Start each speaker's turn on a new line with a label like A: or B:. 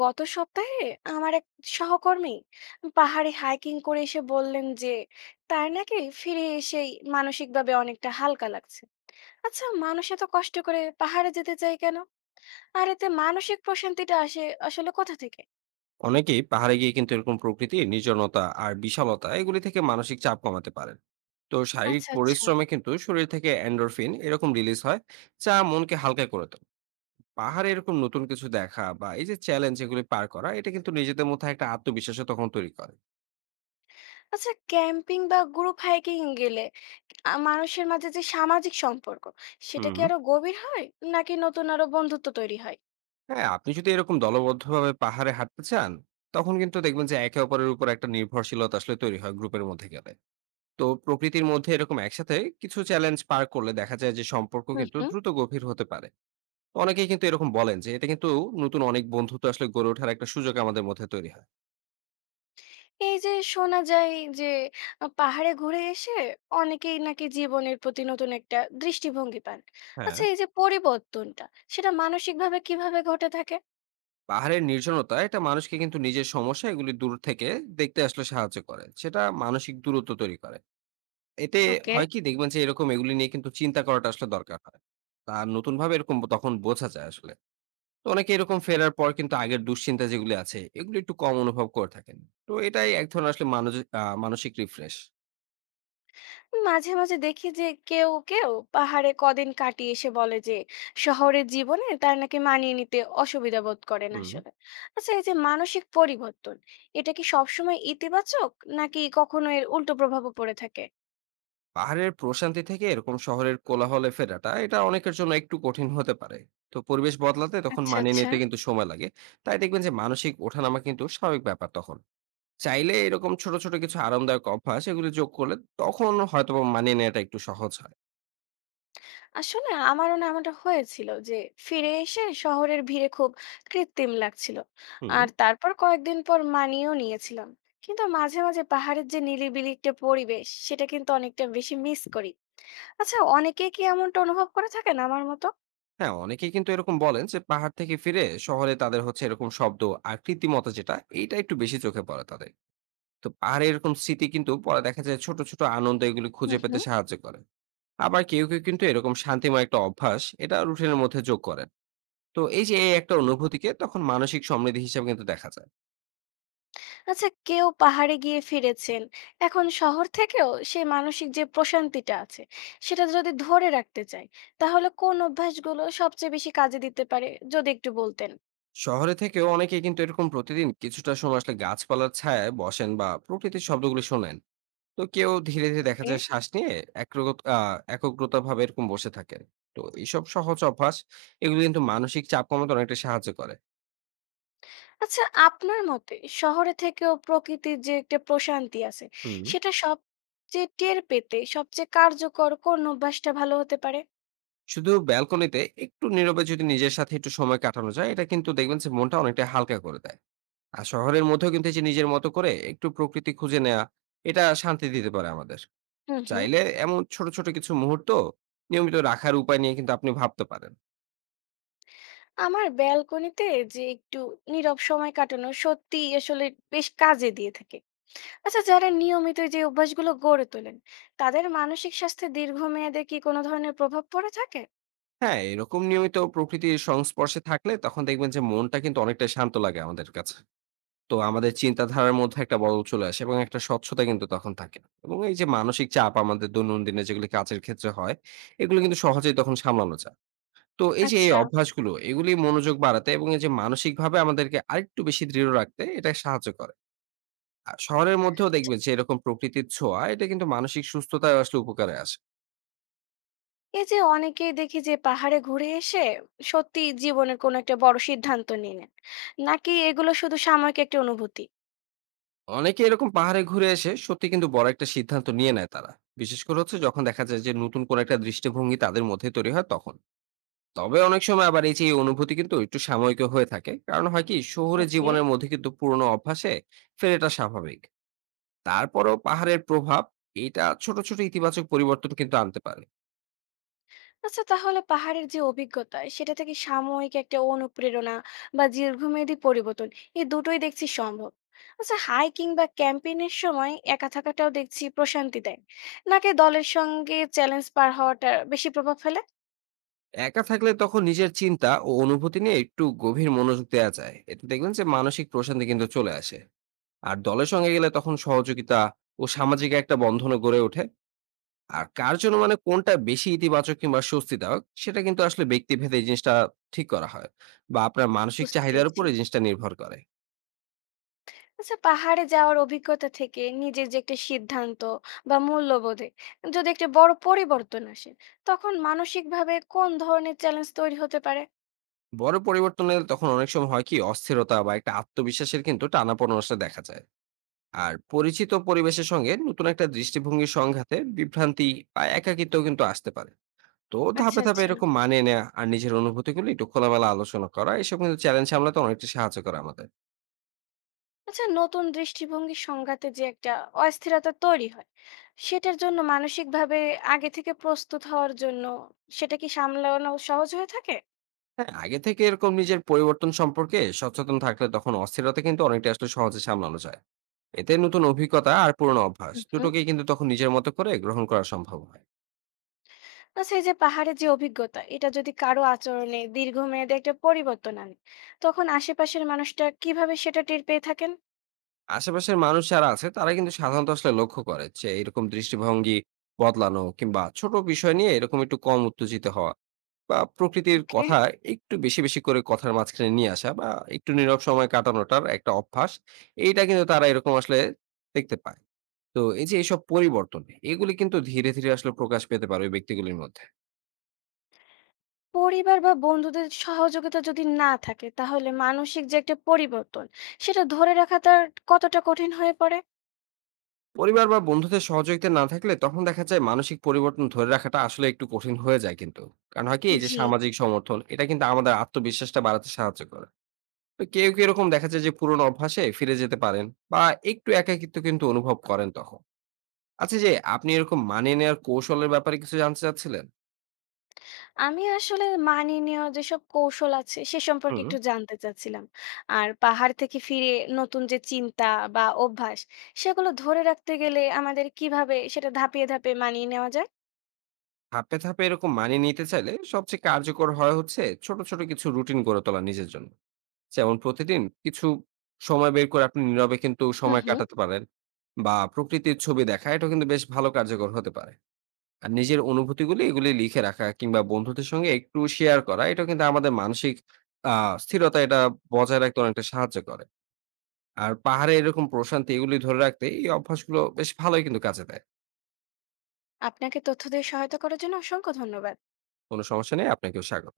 A: গত সপ্তাহে আমার এক সহকর্মী পাহাড়ে হাইকিং করে এসে বললেন যে তার নাকি ফিরে এসেই মানসিকভাবে অনেকটা হালকা লাগছে। আচ্ছা, মানুষ এত কষ্ট করে পাহাড়ে যেতে চায় কেন? আর এতে মানসিক প্রশান্তিটা আসে আসলে কোথা থেকে?
B: অনেকেই পাহাড়ে গিয়ে কিন্তু এরকম প্রকৃতির নির্জনতা আর বিশালতা এগুলি থেকে মানসিক চাপ কমাতে পারেন। তো শারীরিক
A: আচ্ছা আচ্ছা।
B: পরিশ্রমে কিন্তু শরীর থেকে এন্ডোরফিন এরকম রিলিজ হয়, যা মনকে হালকা করে তোলে। পাহাড়ে এরকম নতুন কিছু দেখা বা এই যে চ্যালেঞ্জ এগুলি পার করা, এটা কিন্তু নিজেদের মধ্যে একটা আত্মবিশ্বাসও তখন তৈরি করে।
A: আচ্ছা, ক্যাম্পিং বা গ্রুপ হাইকিং গেলে মানুষের মাঝে যে সামাজিক সম্পর্ক, সেটা
B: হুম।
A: কি আরো গভীর হয়, নাকি নতুন আরো বন্ধুত্ব তৈরি হয়?
B: হ্যাঁ, আপনি যদি এরকম দলবদ্ধভাবে পাহাড়ে হাঁটতে চান, তখন কিন্তু দেখবেন যে একে অপরের উপর একটা নির্ভরশীলতা আসলে তৈরি হয় গ্রুপের মধ্যে গেলে। তো প্রকৃতির মধ্যে এরকম একসাথে কিছু চ্যালেঞ্জ পার করলে দেখা যায় যে সম্পর্ক
A: হুম
B: কিন্তু
A: হুম।
B: দ্রুত গভীর হতে পারে। অনেকেই কিন্তু এরকম বলেন যে এটা কিন্তু নতুন অনেক বন্ধুত্ব আসলে গড়ে ওঠার একটা সুযোগ আমাদের মধ্যে তৈরি হয়।
A: এই যে শোনা যায় যে পাহাড়ে ঘুরে এসে অনেকেই নাকি জীবনের প্রতি নতুন একটা দৃষ্টিভঙ্গি পান।
B: হ্যাঁ।
A: আচ্ছা, এই যে পরিবর্তনটা, সেটা মানসিকভাবে কিভাবে ঘটে থাকে?
B: পাহাড়ের নির্জনতা এটা মানুষকে কিন্তু নিজের সমস্যা এগুলি দূর থেকে দেখতে আসলে সাহায্য করে, সেটা মানসিক দূরত্ব তৈরি করে এতে।
A: ওকে।
B: হয় কি, দেখবেন যে এরকম এগুলি নিয়ে কিন্তু চিন্তা করাটা আসলে দরকার হয়, আর নতুন ভাবে এরকম তখন বোঝা যায় আসলে। তো অনেকে এরকম ফেরার পর কিন্তু আগের দুশ্চিন্তা যেগুলি আছে এগুলি একটু কম অনুভব করে থাকেন। তো এটাই এক ধরনের আসলে মানুষ, মানসিক রিফ্রেশ।
A: মাঝে মাঝে দেখি যে কেউ কেউ পাহাড়ে কদিন কাটিয়ে এসে বলে যে শহরের জীবনে তার নাকি মানিয়ে নিতে অসুবিধা বোধ করেন
B: হুম।
A: আসলে। আচ্ছা, এই যে মানসিক পরিবর্তন, এটা কি সবসময় ইতিবাচক, নাকি কখনো এর উল্টো প্রভাবও পড়ে থাকে?
B: পাহাড়ের প্রশান্তি থেকে এরকম শহরের কোলাহলে ফেরাটা, এটা অনেকের জন্য একটু কঠিন হতে পারে। তো পরিবেশ বদলাতে তখন
A: আচ্ছা
B: মানিয়ে
A: আচ্ছা।
B: নিতে কিন্তু সময় লাগে। তাই দেখবেন যে মানসিক ওঠানামা কিন্তু স্বাভাবিক ব্যাপার তখন। চাইলে এরকম ছোট ছোট কিছু আরামদায়ক অভ্যাস এগুলো যোগ করলে তখন হয়তো বা মানিয়ে নেওয়াটা একটু সহজ হয়।
A: আসলে আমারও না এমনটা হয়েছিল যে ফিরে এসে শহরের ভিড়ে খুব কৃত্রিম লাগছিল।
B: হুম।
A: আর তারপর কয়েকদিন পর মানিয়েও নিয়েছিলাম, কিন্তু মাঝে মাঝে পাহাড়ের যে নিরিবিলি একটা পরিবেশ সেটা কিন্তু অনেকটা বেশি মিস করি। আচ্ছা, অনেকে কি এমনটা অনুভব করে থাকেন আমার মতো?
B: হ্যাঁ, অনেকেই কিন্তু এরকম বলেন যে পাহাড় থেকে ফিরে শহরে তাদের হচ্ছে এরকম শব্দ আর কৃত্রিমতা যেটা, এটা একটু বেশি চোখে পড়ে তাদের। তো পাহাড়ে এরকম স্মৃতি কিন্তু পরে দেখা যায় ছোট ছোট আনন্দ এগুলো
A: হুম
B: খুঁজে পেতে
A: হুম।
B: সাহায্য করে। আবার কেউ কেউ কিন্তু এরকম শান্তিময় একটা অভ্যাস এটা রুটিনের মধ্যে যোগ করেন। তো এই যে এই একটা অনুভূতিকে তখন মানসিক সমৃদ্ধি হিসেবে কিন্তু দেখা যায়।
A: আচ্ছা, কেউ পাহাড়ে গিয়ে ফিরেছেন, এখন শহর থেকেও সেই মানসিক যে প্রশান্তিটা আছে, সেটা যদি ধরে রাখতে চায়, তাহলে কোন অভ্যাসগুলো সবচেয়ে বেশি কাজে দিতে পারে, যদি একটু বলতেন।
B: শহরে থেকেও অনেকে কিন্তু এরকম প্রতিদিন কিছুটা সময় আসলে গাছপালার ছায়ায় বসেন বা প্রকৃতির শব্দগুলি শোনেন। তো কেউ ধীরে ধীরে দেখা যায় শ্বাস নিয়ে একগ্রতা ভাবে এরকম বসে থাকেন। তো এইসব সহজ অভ্যাস এগুলো কিন্তু মানসিক চাপ কমাতে অনেকটা সাহায্য করে।
A: আচ্ছা, আপনার মতে শহরে থেকেও প্রকৃতির যে একটা প্রশান্তি আছে,
B: হুম।
A: সেটা সবচেয়ে টের পেতে সবচেয়ে কার্যকর কোন অভ্যাসটা ভালো হতে পারে?
B: শুধু ব্যালকনিতে একটু নীরবে যদি নিজের সাথে একটু সময় কাটানো যায়, এটা কিন্তু দেখবেন যে মনটা অনেকটা হালকা করে দেয়। আর শহরের মধ্যেও কিন্তু এই যে নিজের মতো করে একটু প্রকৃতি খুঁজে নেওয়া, এটা শান্তি দিতে পারে আমাদের।
A: হুম হুম।
B: চাইলে এমন ছোট ছোট কিছু মুহূর্ত নিয়মিত রাখার উপায় নিয়ে কিন্তু আপনি ভাবতে পারেন।
A: আমার ব্যালকনিতে যে একটু নীরব সময় কাটানো সত্যি আসলে বেশ কাজে দিয়ে থাকে। আচ্ছা, যারা নিয়মিত যে অভ্যাসগুলো গড়ে তোলেন, তাদের মানসিক স্বাস্থ্যে দীর্ঘমেয়াদে কি কোনো ধরনের প্রভাব পড়ে থাকে?
B: হ্যাঁ, এরকম নিয়মিত প্রকৃতির সংস্পর্শে থাকলে তখন দেখবেন যে মনটা কিন্তু অনেকটা শান্ত লাগে আমাদের কাছে। তো আমাদের চিন্তাধারার মধ্যে একটা বদল চলে আসে এবং একটা স্বচ্ছতা কিন্তু তখন থাকে। এবং এই যে মানসিক চাপ আমাদের দৈনন্দিনে যেগুলি কাজের ক্ষেত্রে হয়, এগুলো কিন্তু সহজেই তখন সামলানো যায়। তো এই যে এই
A: আচ্ছা।
B: অভ্যাসগুলো এগুলি মনোযোগ বাড়াতে এবং এই যে মানসিকভাবে আমাদেরকে আরেকটু বেশি দৃঢ় রাখতে, এটা সাহায্য করে। আর শহরের মধ্যেও দেখবেন যে এরকম প্রকৃতির ছোঁয়া এটা কিন্তু মানসিক সুস্থতায় আসলে উপকারে আসে।
A: এই যে অনেকেই দেখি যে পাহাড়ে ঘুরে এসে সত্যি জীবনের কোনো একটা বড় সিদ্ধান্ত নিয়ে নেন, নাকি এগুলো শুধু সাময়িক একটা অনুভূতি?
B: অনেকে এরকম পাহাড়ে ঘুরে এসে সত্যি কিন্তু বড় একটা সিদ্ধান্ত নিয়ে নেয় তারা, বিশেষ করে হচ্ছে যখন দেখা যায় যে নতুন কোন একটা দৃষ্টিভঙ্গি তাদের মধ্যে তৈরি হয় তখন। তবে অনেক সময় আবার এই যে এই অনুভূতি কিন্তু একটু সাময়িক হয়ে থাকে, কারণ হয় কি শহুরে
A: ওকে।
B: জীবনের মধ্যে কিন্তু পুরনো অভ্যাসে ফের, এটা স্বাভাবিক। তারপরেও পাহাড়ের প্রভাব এটা ছোট ছোট ইতিবাচক পরিবর্তন কিন্তু আনতে পারে।
A: আচ্ছা, তাহলে পাহাড়ের যে অভিজ্ঞতা সেটা থেকে সাময়িক একটা অনুপ্রেরণা বা দীর্ঘমেয়াদী পরিবর্তন, এই দুটোই দেখছি সম্ভব। আচ্ছা, হাইকিং বা ক্যাম্পেইন এর সময় একা থাকাটাও দেখছি প্রশান্তি দেয়, নাকি দলের সঙ্গে চ্যালেঞ্জ পার হওয়াটা বেশি প্রভাব ফেলে?
B: একা থাকলে তখন নিজের চিন্তা ও অনুভূতি নিয়ে একটু গভীর মনোযোগ দেওয়া যায়, এতে দেখবেন যে মানসিক প্রশান্তি কিন্তু চলে আসে। আর দলের সঙ্গে গেলে তখন সহযোগিতা ও সামাজিক একটা বন্ধন গড়ে ওঠে। আর কার জন্য মানে কোনটা বেশি ইতিবাচক কিংবা স্বস্তিদায়ক, সেটা কিন্তু আসলে ব্যক্তিভেদে এই জিনিসটা ঠিক করা হয়, বা আপনার মানসিক
A: বুঝতে
B: চাহিদার উপর
A: পেরেছি।
B: এই জিনিসটা নির্ভর করে।
A: আচ্ছা, পাহাড়ে যাওয়ার অভিজ্ঞতা থেকে নিজের যে একটা সিদ্ধান্ত বা মূল্যবোধে যদি একটা বড় পরিবর্তন আসে, তখন মানসিকভাবে কোন ধরনের চ্যালেঞ্জ তৈরি হতে পারে?
B: বড় পরিবর্তন এলে তখন অনেক সময় হয় কি অস্থিরতা বা একটা আত্মবিশ্বাসের কিন্তু টানাপোড়েন আসলে দেখা যায়। আর পরিচিত পরিবেশের সঙ্গে নতুন একটা দৃষ্টিভঙ্গির সংঘাতে বিভ্রান্তি বা একাকিত্ব কিন্তু আসতে পারে। তো
A: আচ্ছা
B: ধাপে ধাপে
A: আচ্ছা।
B: এরকম মানিয়ে নেওয়া আর নিজের অনুভূতিগুলো একটু খোলামেলা আলোচনা করা, এসব কিন্তু চ্যালেঞ্জ সামলাতে অনেকটা সাহায্য করে আমাদের।
A: আচ্ছা, নতুন দৃষ্টিভঙ্গির সংঘাতে যে একটা অস্থিরতা তৈরি হয়, সেটার জন্য মানসিকভাবে আগে থেকে প্রস্তুত হওয়ার জন্য সেটা কি সামলানো সহজ হয়ে থাকে?
B: হ্যাঁ, আগে থেকে এরকম নিজের পরিবর্তন সম্পর্কে সচেতন থাকলে তখন অস্থিরতা কিন্তু অনেকটা আসলে সহজে সামলানো যায়। এতে নতুন অভিজ্ঞতা আর পুরনো অভ্যাস
A: হুম।
B: দুটোকেই কিন্তু তখন নিজের মতো করে গ্রহণ করা সম্ভব হয়।
A: আচ্ছা, এই যে পাহাড়ের যে অভিজ্ঞতা, এটা যদি কারো আচরণে দীর্ঘমেয়াদে একটা পরিবর্তন আনে, তখন আশেপাশের মানুষটা কিভাবে সেটা টের পেয়ে থাকেন?
B: আশেপাশের মানুষ যারা আছে তারা কিন্তু সাধারণত আসলে লক্ষ্য করে যে এরকম দৃষ্টিভঙ্গি বদলানো কিংবা ছোট বিষয় নিয়ে এরকম একটু কম উত্তেজিত হওয়া, বা প্রকৃতির
A: ওকে।
B: কথা একটু বেশি বেশি করে কথার মাঝখানে নিয়ে আসা, বা একটু নীরব সময় কাটানোটার একটা অভ্যাস, এইটা কিন্তু তারা এরকম আসলে দেখতে পায়। তো এই যে এইসব পরিবর্তন এগুলি কিন্তু ধীরে ধীরে আসলে প্রকাশ পেতে পারে ওই ব্যক্তিগুলির মধ্যে।
A: পরিবার বা বন্ধুদের সহযোগিতা যদি না থাকে, তাহলে মানসিক যে একটা পরিবর্তন সেটা ধরে রাখা তার কতটা কঠিন হয়ে পড়ে?
B: পরিবার বা বন্ধুদের সহযোগিতা না থাকলে তখন দেখা যায় মানসিক পরিবর্তন ধরে রাখাটা আসলে একটু কঠিন হয়ে যায় কিন্তু। কারণ হয় কি এই যে
A: জি।
B: সামাজিক সমর্থন এটা কিন্তু আমাদের আত্মবিশ্বাসটা বাড়াতে সাহায্য করে। তো কেউ কি এরকম দেখা যায় যে পুরোনো অভ্যাসে ফিরে যেতে পারেন, বা একটু একাকিত্ব কিন্তু অনুভব করেন তখন। আচ্ছা, যে আপনি এরকম মানিয়ে নেওয়ার কৌশলের ব্যাপারে কিছু জানতে চাচ্ছিলেন?
A: আমি আসলে মানিয়ে নেওয়ার যেসব কৌশল আছে সে সম্পর্কে
B: হুম।
A: একটু জানতে চাচ্ছিলাম। আর পাহাড় থেকে ফিরে নতুন যে চিন্তা বা অভ্যাস, সেগুলো ধরে রাখতে গেলে আমাদের কিভাবে সেটা ধাপে ধাপে মানিয়ে নেওয়া যায়?
B: ধাপে, ধাপে এরকম মানিয়ে নিতে চাইলে সবচেয়ে কার্যকর হয় হচ্ছে ছোট, ছোট কিছু রুটিন গড়ে তোলা নিজের জন্য। যেমন প্রতিদিন কিছু সময় বের করে আপনি নীরবে কিন্তু
A: হুম
B: সময়
A: হুম।
B: কাটাতে পারেন, বা প্রকৃতির ছবি দেখা, এটা কিন্তু বেশ ভালো কার্যকর হতে পারে। আর নিজের অনুভূতিগুলি এগুলি লিখে রাখা কিংবা বন্ধুদের সঙ্গে একটু শেয়ার করা, এটা কিন্তু আমাদের মানসিক আ স্থিরতা এটা বজায় রাখতে অনেকটা সাহায্য করে। আর পাহাড়ে এরকম প্রশান্তি এগুলি ধরে রাখতে এই অভ্যাসগুলো বেশ ভালোই কিন্তু কাজে দেয়।
A: আপনাকে তথ্য দিয়ে সহায়তা করার জন্য অসংখ্য ধন্যবাদ।
B: কোনো সমস্যা নেই, আপনাকেও স্বাগত।